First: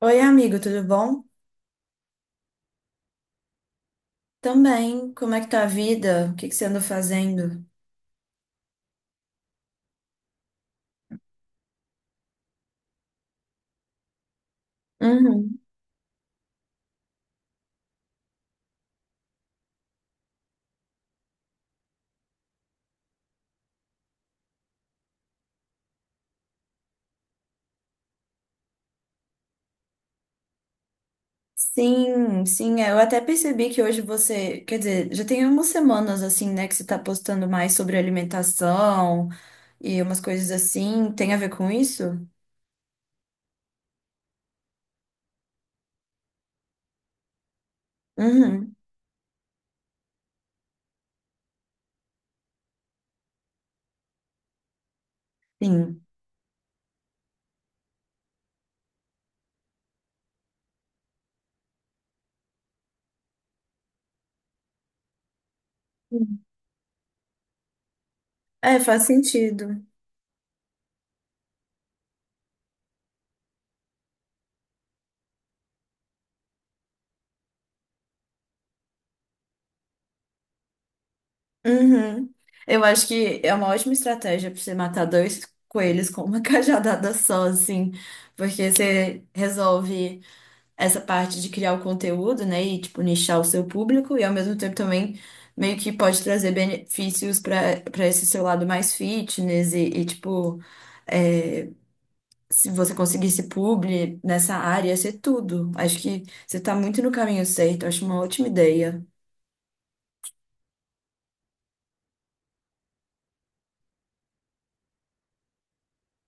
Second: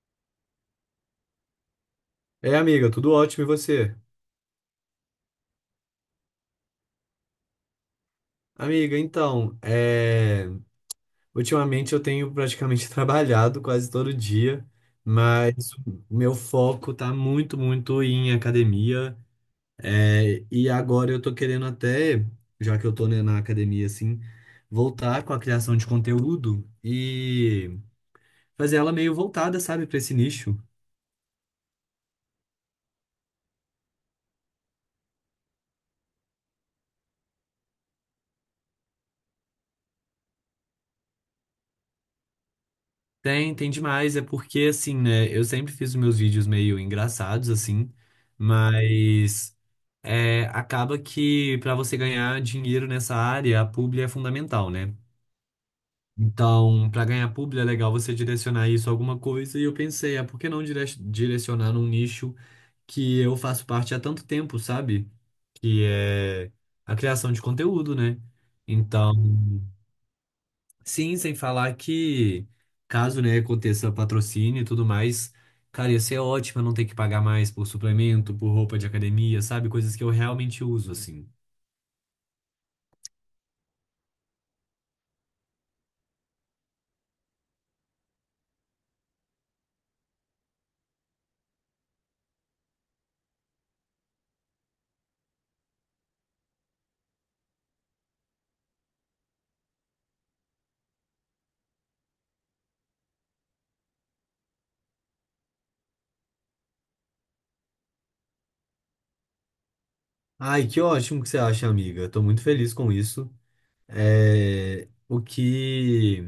Oi, amigo, tudo bom? É, amiga, tudo ótimo e você? Também, como é que tá a vida? O que que você anda fazendo? Amiga, então, ultimamente eu tenho praticamente trabalhado quase todo dia, Uhum. mas o meu foco tá muito, muito em academia. E agora eu tô querendo até, já que eu tô, né, na academia, assim, voltar com a criação de conteúdo e fazer ela meio voltada, sabe, pra esse nicho. Sim, sim, é, eu até percebi que hoje você, quer dizer, já tem umas semanas assim, né, que você tá postando mais sobre alimentação e umas coisas assim, tem a ver com isso? Tem, tem demais, é porque, assim, né, eu sempre fiz os meus vídeos meio engraçados, assim, Uhum, mas, acaba que para você ganhar dinheiro nessa área, a publi é fundamental, né? sim. Então, para ganhar publi é legal você direcionar isso a alguma coisa. E eu pensei, ah, por que não direcionar num nicho que eu faço parte há tanto tempo, sabe? Que Sim. é a criação de conteúdo, né? É, faz Então, sentido. sim, sem falar que caso, né, aconteça patrocínio e tudo mais, cara, ia ser ótimo eu não ter que pagar mais por suplemento, por roupa de academia, sabe? Coisas que eu realmente uso, assim. Uhum. Eu acho que é uma ótima estratégia para você matar dois coelhos com uma cajadada só, assim, porque você resolve essa parte de criar o conteúdo, né, e tipo nichar o seu público e ao mesmo tempo também meio que pode trazer benefícios para esse seu lado mais fitness e, tipo é, se você conseguisse publi nessa área, ia ser tudo. Acho que você tá muito no caminho certo, acho uma ótima ideia. Ai, que ótimo que você acha, amiga. Eu tô muito feliz com isso. O que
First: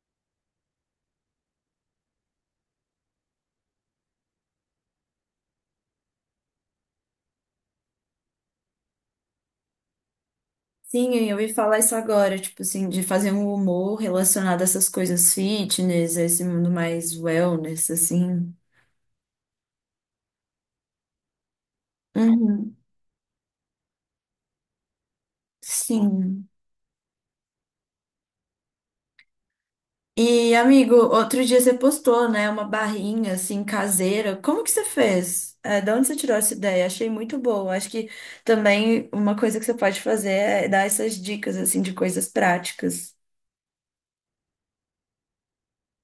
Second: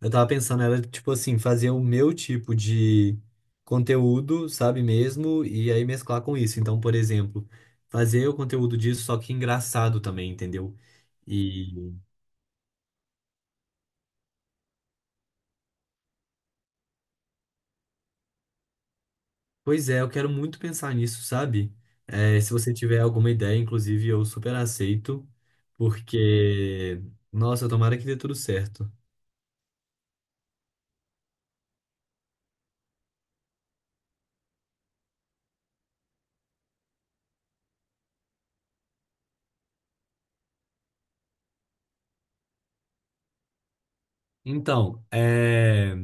eu tava pensando era, tipo assim, fazer o meu tipo de conteúdo, sabe mesmo? E aí mesclar com isso. Então, por exemplo, fazer o conteúdo disso, só que engraçado também, entendeu? Sim, eu ia falar E, isso agora, tipo assim, de fazer um humor relacionado a essas coisas fitness, a esse mundo mais wellness, assim. pois é, eu quero muito pensar nisso, sabe? Se você Uhum, tiver alguma ideia, inclusive, eu super aceito, sim. porque, nossa, tomara que dê tudo certo. E, amigo, outro dia você postou, né, uma barrinha assim caseira. Como que você fez? É, de onde você tirou essa ideia? Achei muito boa. Acho que também uma coisa que você pode fazer é dar essas dicas assim de coisas práticas. Então, é.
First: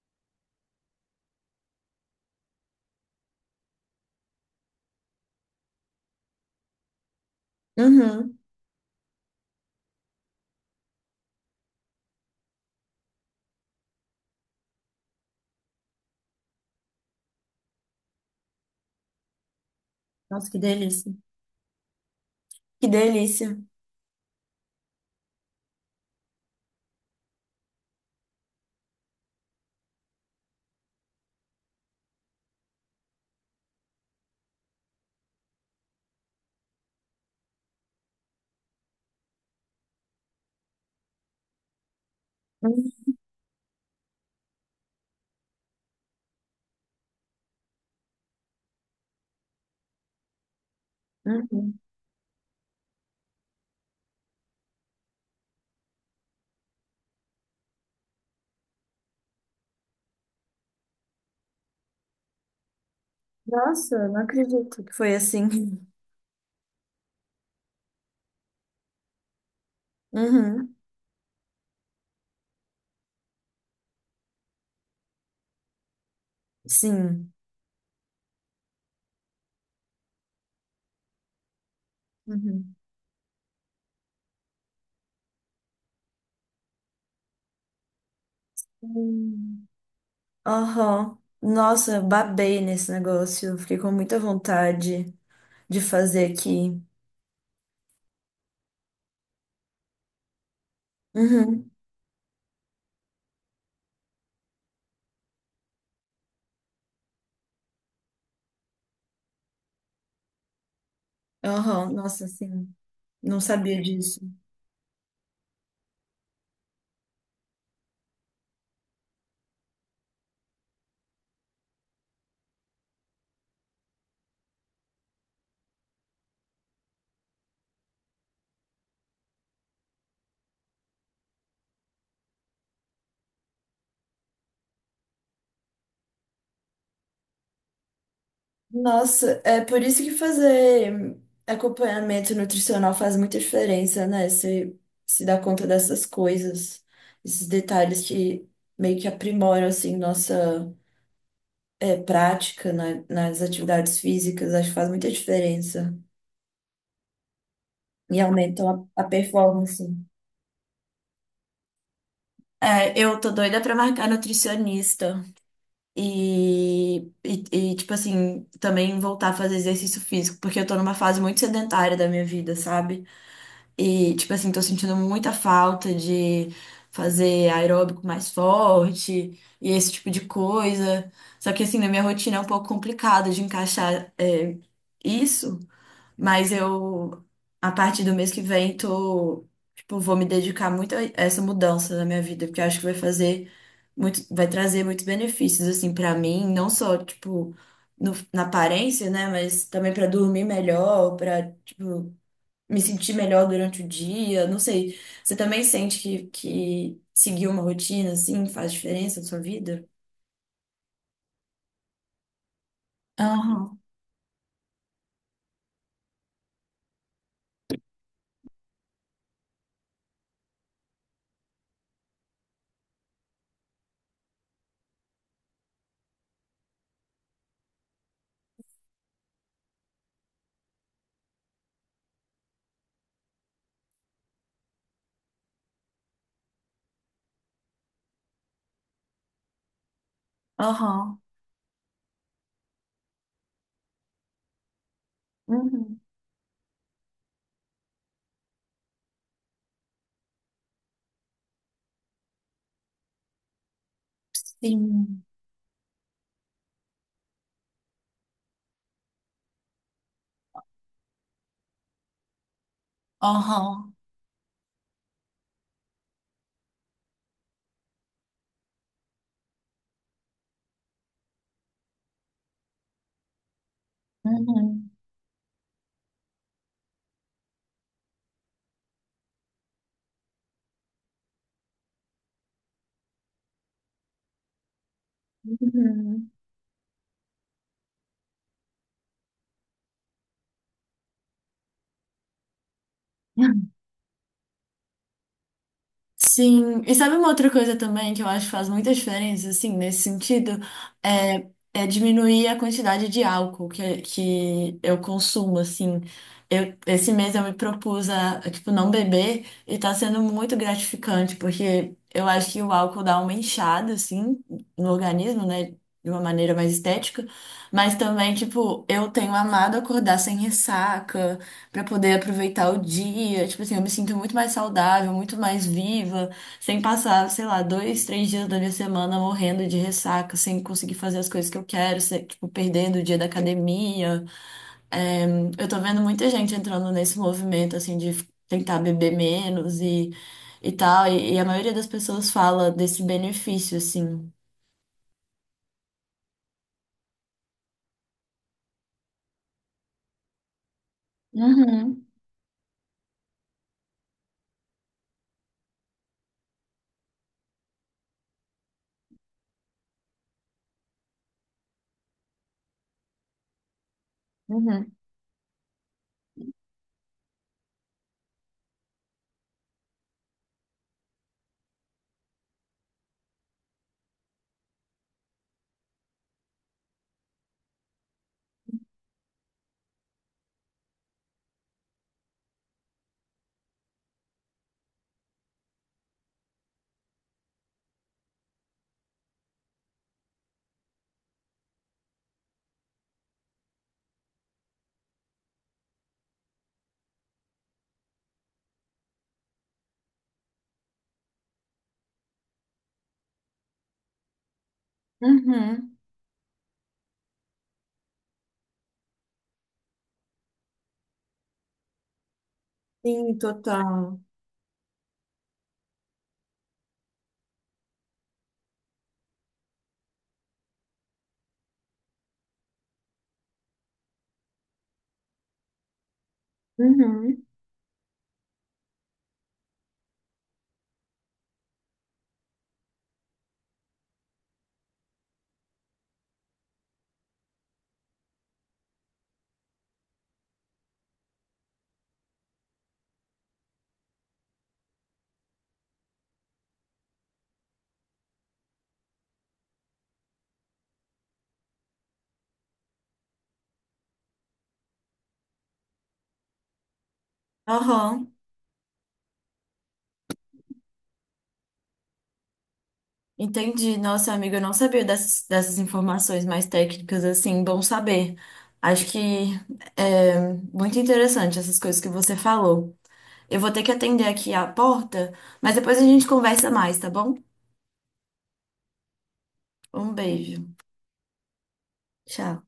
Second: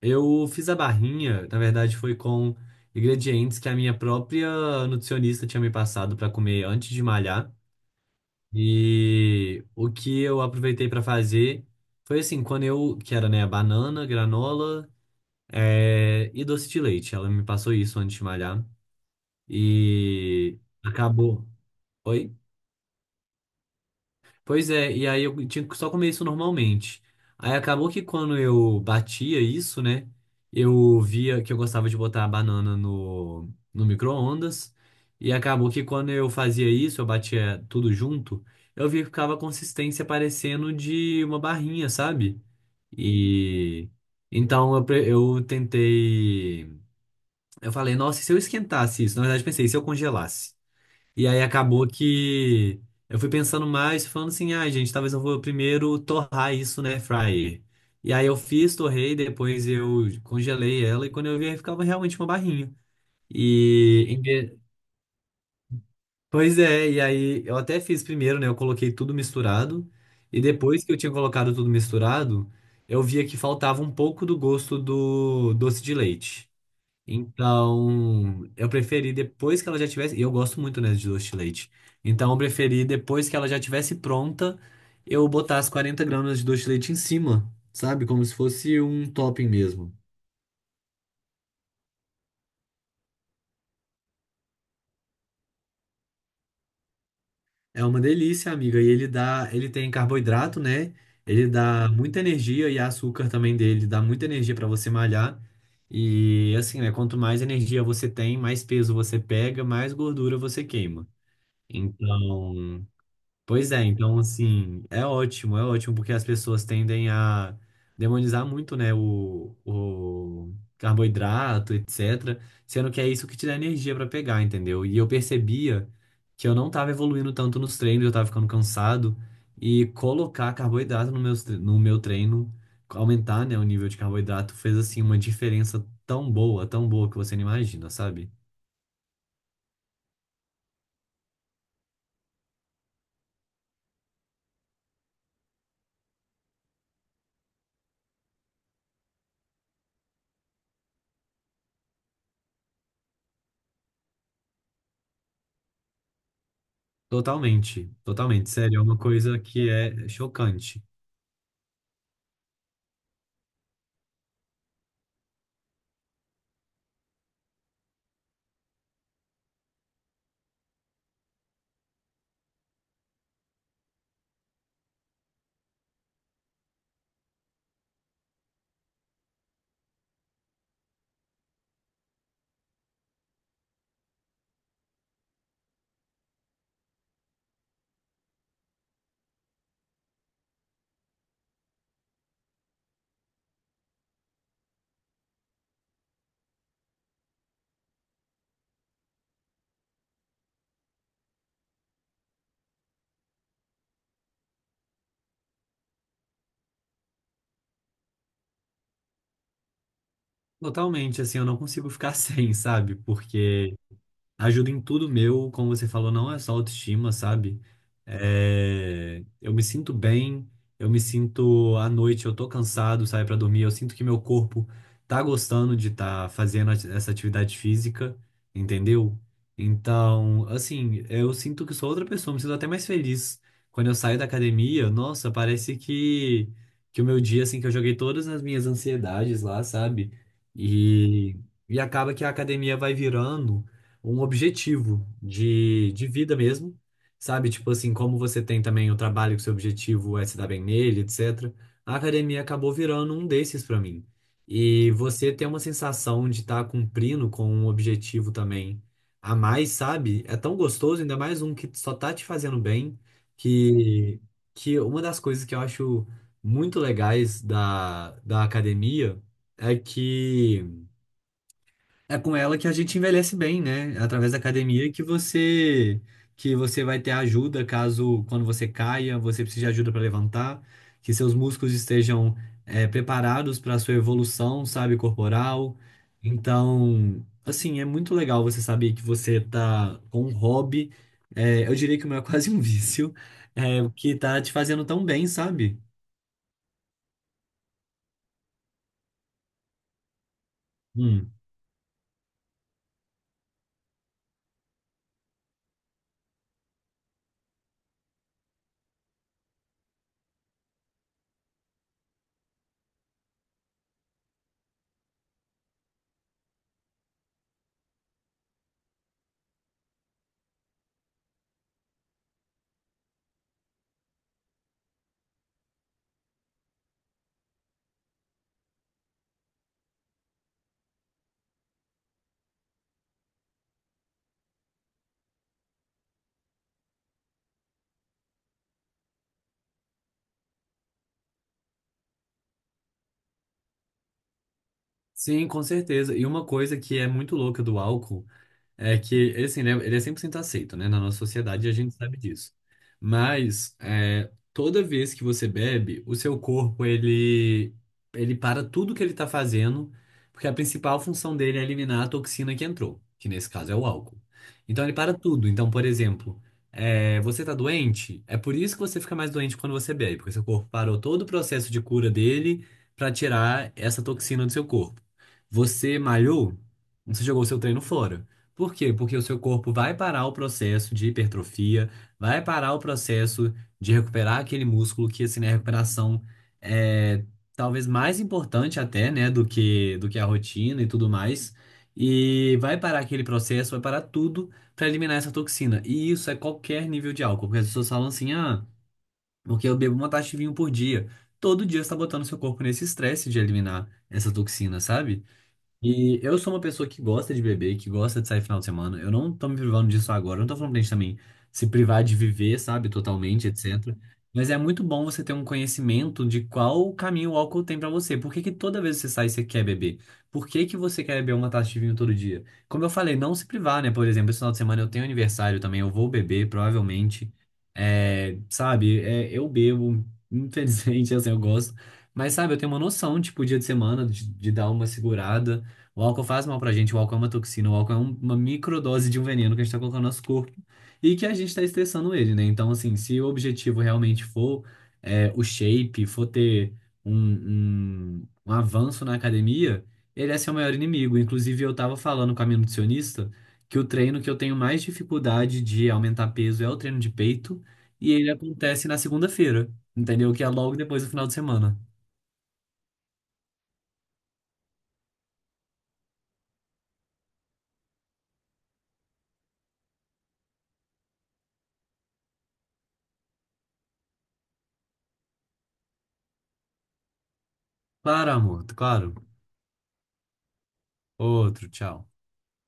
Eu fiz a barrinha, na verdade foi com ingredientes que a minha própria nutricionista tinha me passado para comer antes de malhar. Uhum. E o que eu aproveitei para fazer foi assim, quando eu, que era, né, banana, granola, e doce de leite. Ela me passou isso antes de malhar Nossa, e que delícia. acabou. Oi? Que delícia. Pois é, e aí eu tinha que só comer isso normalmente. Aí acabou que quando eu batia isso, né? Eu via que eu gostava de botar a banana no micro-ondas. E acabou que quando eu fazia isso, eu batia tudo junto, eu vi que ficava a consistência parecendo de uma barrinha, sabe? Uhum. E então eu tentei. Eu falei, nossa, e se eu esquentasse isso? Na verdade, pensei, e se eu congelasse? E aí Uhum. acabou que eu fui pensando mais, falando assim, ai, gente, talvez eu vou primeiro torrar isso, né, fryer. E aí eu fiz, torrei, depois eu congelei ela e quando eu vi, ficava realmente uma barrinha. E Nossa, em não vez- acredito. Que foi assim. pois é, e aí eu até fiz primeiro, né, eu coloquei tudo misturado e Uhum. depois que eu tinha colocado tudo misturado, eu via que faltava um pouco do gosto do doce de leite. Sim. Então, eu preferi depois que ela já tivesse. E eu gosto muito, né, de doce de leite. Então, eu Uhum. preferi depois que ela já tivesse pronta, eu botar as 40 gramas de doce de leite em cima, sabe? Como se fosse um topping Hum. mesmo. Aham. Nossa, babei nesse negócio. Fiquei com muita vontade de fazer aqui. É uma delícia, amiga. E ele dá, ele tem carboidrato, né? Ele Uhum. dá muita energia e açúcar também dele dá muita energia pra você malhar. E assim, né? Quanto mais energia você tem, mais peso você pega, mais gordura você queima. Aham, nossa, assim, Então, não pois sabia é, então disso. assim, é ótimo, porque as pessoas tendem a demonizar muito, né, o carboidrato, etc. Sendo que é isso que te dá energia pra pegar, entendeu? E eu percebia que eu não tava evoluindo tanto nos treinos, eu tava ficando cansado, e colocar carboidrato no meu treino, aumentar, né, o nível de carboidrato, fez assim uma diferença tão boa que você não imagina, sabe? Nossa, é por isso que fazer acompanhamento nutricional faz muita diferença, né? Você se dá conta dessas coisas, esses detalhes que meio que aprimoram, assim, nossa é, prática na- nas atividades físicas, acho que faz muita diferença Totalmente, e totalmente, aumentam sério, é uma a coisa que performance. é chocante. É, eu tô doida pra marcar nutricionista. E, e, e tipo assim, também voltar a fazer exercício físico, porque eu tô numa fase muito sedentária da minha vida, sabe? E, tipo assim, tô sentindo muita falta de fazer aeróbico mais forte e esse tipo de coisa. Só que, assim, na minha rotina é um pouco complicado de encaixar, é, isso. Mas eu, a partir do mês que vem, tô, tipo, vou me dedicar muito a essa mudança na minha vida, porque eu acho que vai fazer muito, vai trazer muitos benefícios, assim, pra mim, não só, tipo, no- na aparência, né, mas também pra dormir melhor, pra, tipo, me sentir melhor durante o dia, não sei. Você também sente que seguir uma rotina, assim, faz diferença na sua vida? Totalmente, assim, eu não consigo ficar sem, sabe? Porque Aham, ajuda em tudo meu, como você falou, não é só autoestima, sabe? Eu me sinto bem, eu me sinto à noite, eu tô cansado, saio pra dormir, eu sinto que meu corpo tá gostando de estar fazendo essa atividade física, entendeu? Então, assim, eu sinto que sou outra pessoa, me sinto até mais feliz. Quando eu saio da academia, nossa, parece que, o meu dia, assim, que eu joguei todas as minhas ansiedades lá, sabe? aham, E, e acaba que a academia vai virando um objetivo de, uhum, de vida mesmo, sabe? Tipo assim, como você tem também o trabalho que seu objetivo é se dar bem nele, etc. A academia acabou virando um desses pra mim. E sim, você ter uma sensação de estar cumprindo com um objetivo também a mais, sabe? É tão gostoso, ainda mais um que só tá te fazendo bem, aham, que, que uma das coisas que eu acho muito legais da academia é que é com ela que a gente envelhece bem, né? Através da uhum, academia que você vai ter ajuda caso quando você caia, você precise de ajuda para levantar, que seus músculos estejam preparados para a sua evolução, sabe, corporal. uhum. Então, assim, é muito legal você saber que você tá com um hobby, eu diria que o meu é quase um vício, que tá te fazendo tão bem, sabe? Sim, e sabe uma outra coisa também que eu acho que faz muita diferença, assim, nesse sentido, Hum. é, é diminuir a quantidade de álcool que eu consumo, assim. Eu, esse mês eu me propus a, tipo, não beber e tá sendo muito gratificante, porque eu acho que o álcool dá uma inchada, assim, no organismo, né, de uma maneira mais estética, mas também, tipo, eu tenho amado acordar sem ressaca, pra poder aproveitar o dia. Tipo assim, eu me sinto muito mais saudável, muito mais viva, sem passar, sei lá, dois, três dias da minha semana morrendo de ressaca, sem conseguir fazer as coisas que eu quero, sem- tipo, perdendo o dia da academia. É, eu tô vendo muita gente entrando nesse movimento, assim, de f- tentar beber menos e tal, e a maioria das pessoas fala desse benefício, assim. Sim, com certeza. E uma coisa que é muito louca do álcool é que, ele, assim, ele é 100% aceito, né? Na nossa sociedade, e a gente Uhum, sabe disso. Mas, toda vez que você bebe, o seu corpo, ele para tudo que ele tá fazendo, porque a principal função dele é eliminar a toxina que entrou, que nesse caso é o álcool. Então, ele uhum, para tudo. Então, por exemplo, você tá doente, é por isso que você fica mais doente quando você bebe, porque seu corpo parou todo o processo de cura dele para tirar essa toxina do seu corpo. Você malhou, você jogou seu treino fora. Por quê? Porque o seu corpo vai parar o processo de hipertrofia, vai parar o processo de recuperar aquele músculo que, assim, né, a recuperação é talvez mais importante até, né, do que a rotina e tudo mais. E vai parar aquele processo, vai parar tudo para eliminar essa toxina. E isso é qualquer nível de álcool, porque as pessoas falam assim, ah, porque eu bebo uma taça de vinho por dia. Todo dia você está botando seu corpo nesse estresse de eliminar essa toxina, sabe? uhum. E eu sou uma pessoa que gosta de beber, que gosta de sair final de semana. Eu não tô me privando disso agora. Eu não tô falando pra gente também se privar de viver, sabe, Sim, totalmente, etc. total. Mas é muito bom você ter um conhecimento de qual caminho o álcool tem pra você. Por que que toda vez que você sai, você quer beber? Por que que você quer beber uma taça de vinho todo dia? Como eu falei, não se privar, né? Por exemplo, esse final de semana eu tenho aniversário também, eu vou beber, provavelmente. Uhum. Sabe, eu bebo, infelizmente, assim, eu gosto. Mas, sabe, eu tenho uma noção, tipo, dia de semana, de dar uma segurada. O álcool faz mal pra gente, o álcool é uma toxina, o álcool é uma microdose de um veneno que a gente tá colocando no nosso corpo e que a gente tá estressando ele, né? Então, assim, se o objetivo realmente for o shape, for ter um avanço na academia, ele é seu maior inimigo. Inclusive, eu tava falando com a minha nutricionista que o treino que eu tenho mais dificuldade de aumentar peso é o treino de peito e ele Aham. acontece na segunda-feira, entendeu? Que é logo depois do final de semana. Entendi. Nossa, amiga, eu não sabia dessas informações mais técnicas, assim, bom saber. Acho que é muito interessante essas coisas que você falou. Eu vou ter que atender aqui a porta, mas depois a gente conversa mais, tá bom? Claro, amor, claro. Um beijo. Outro, tchau. Tchau.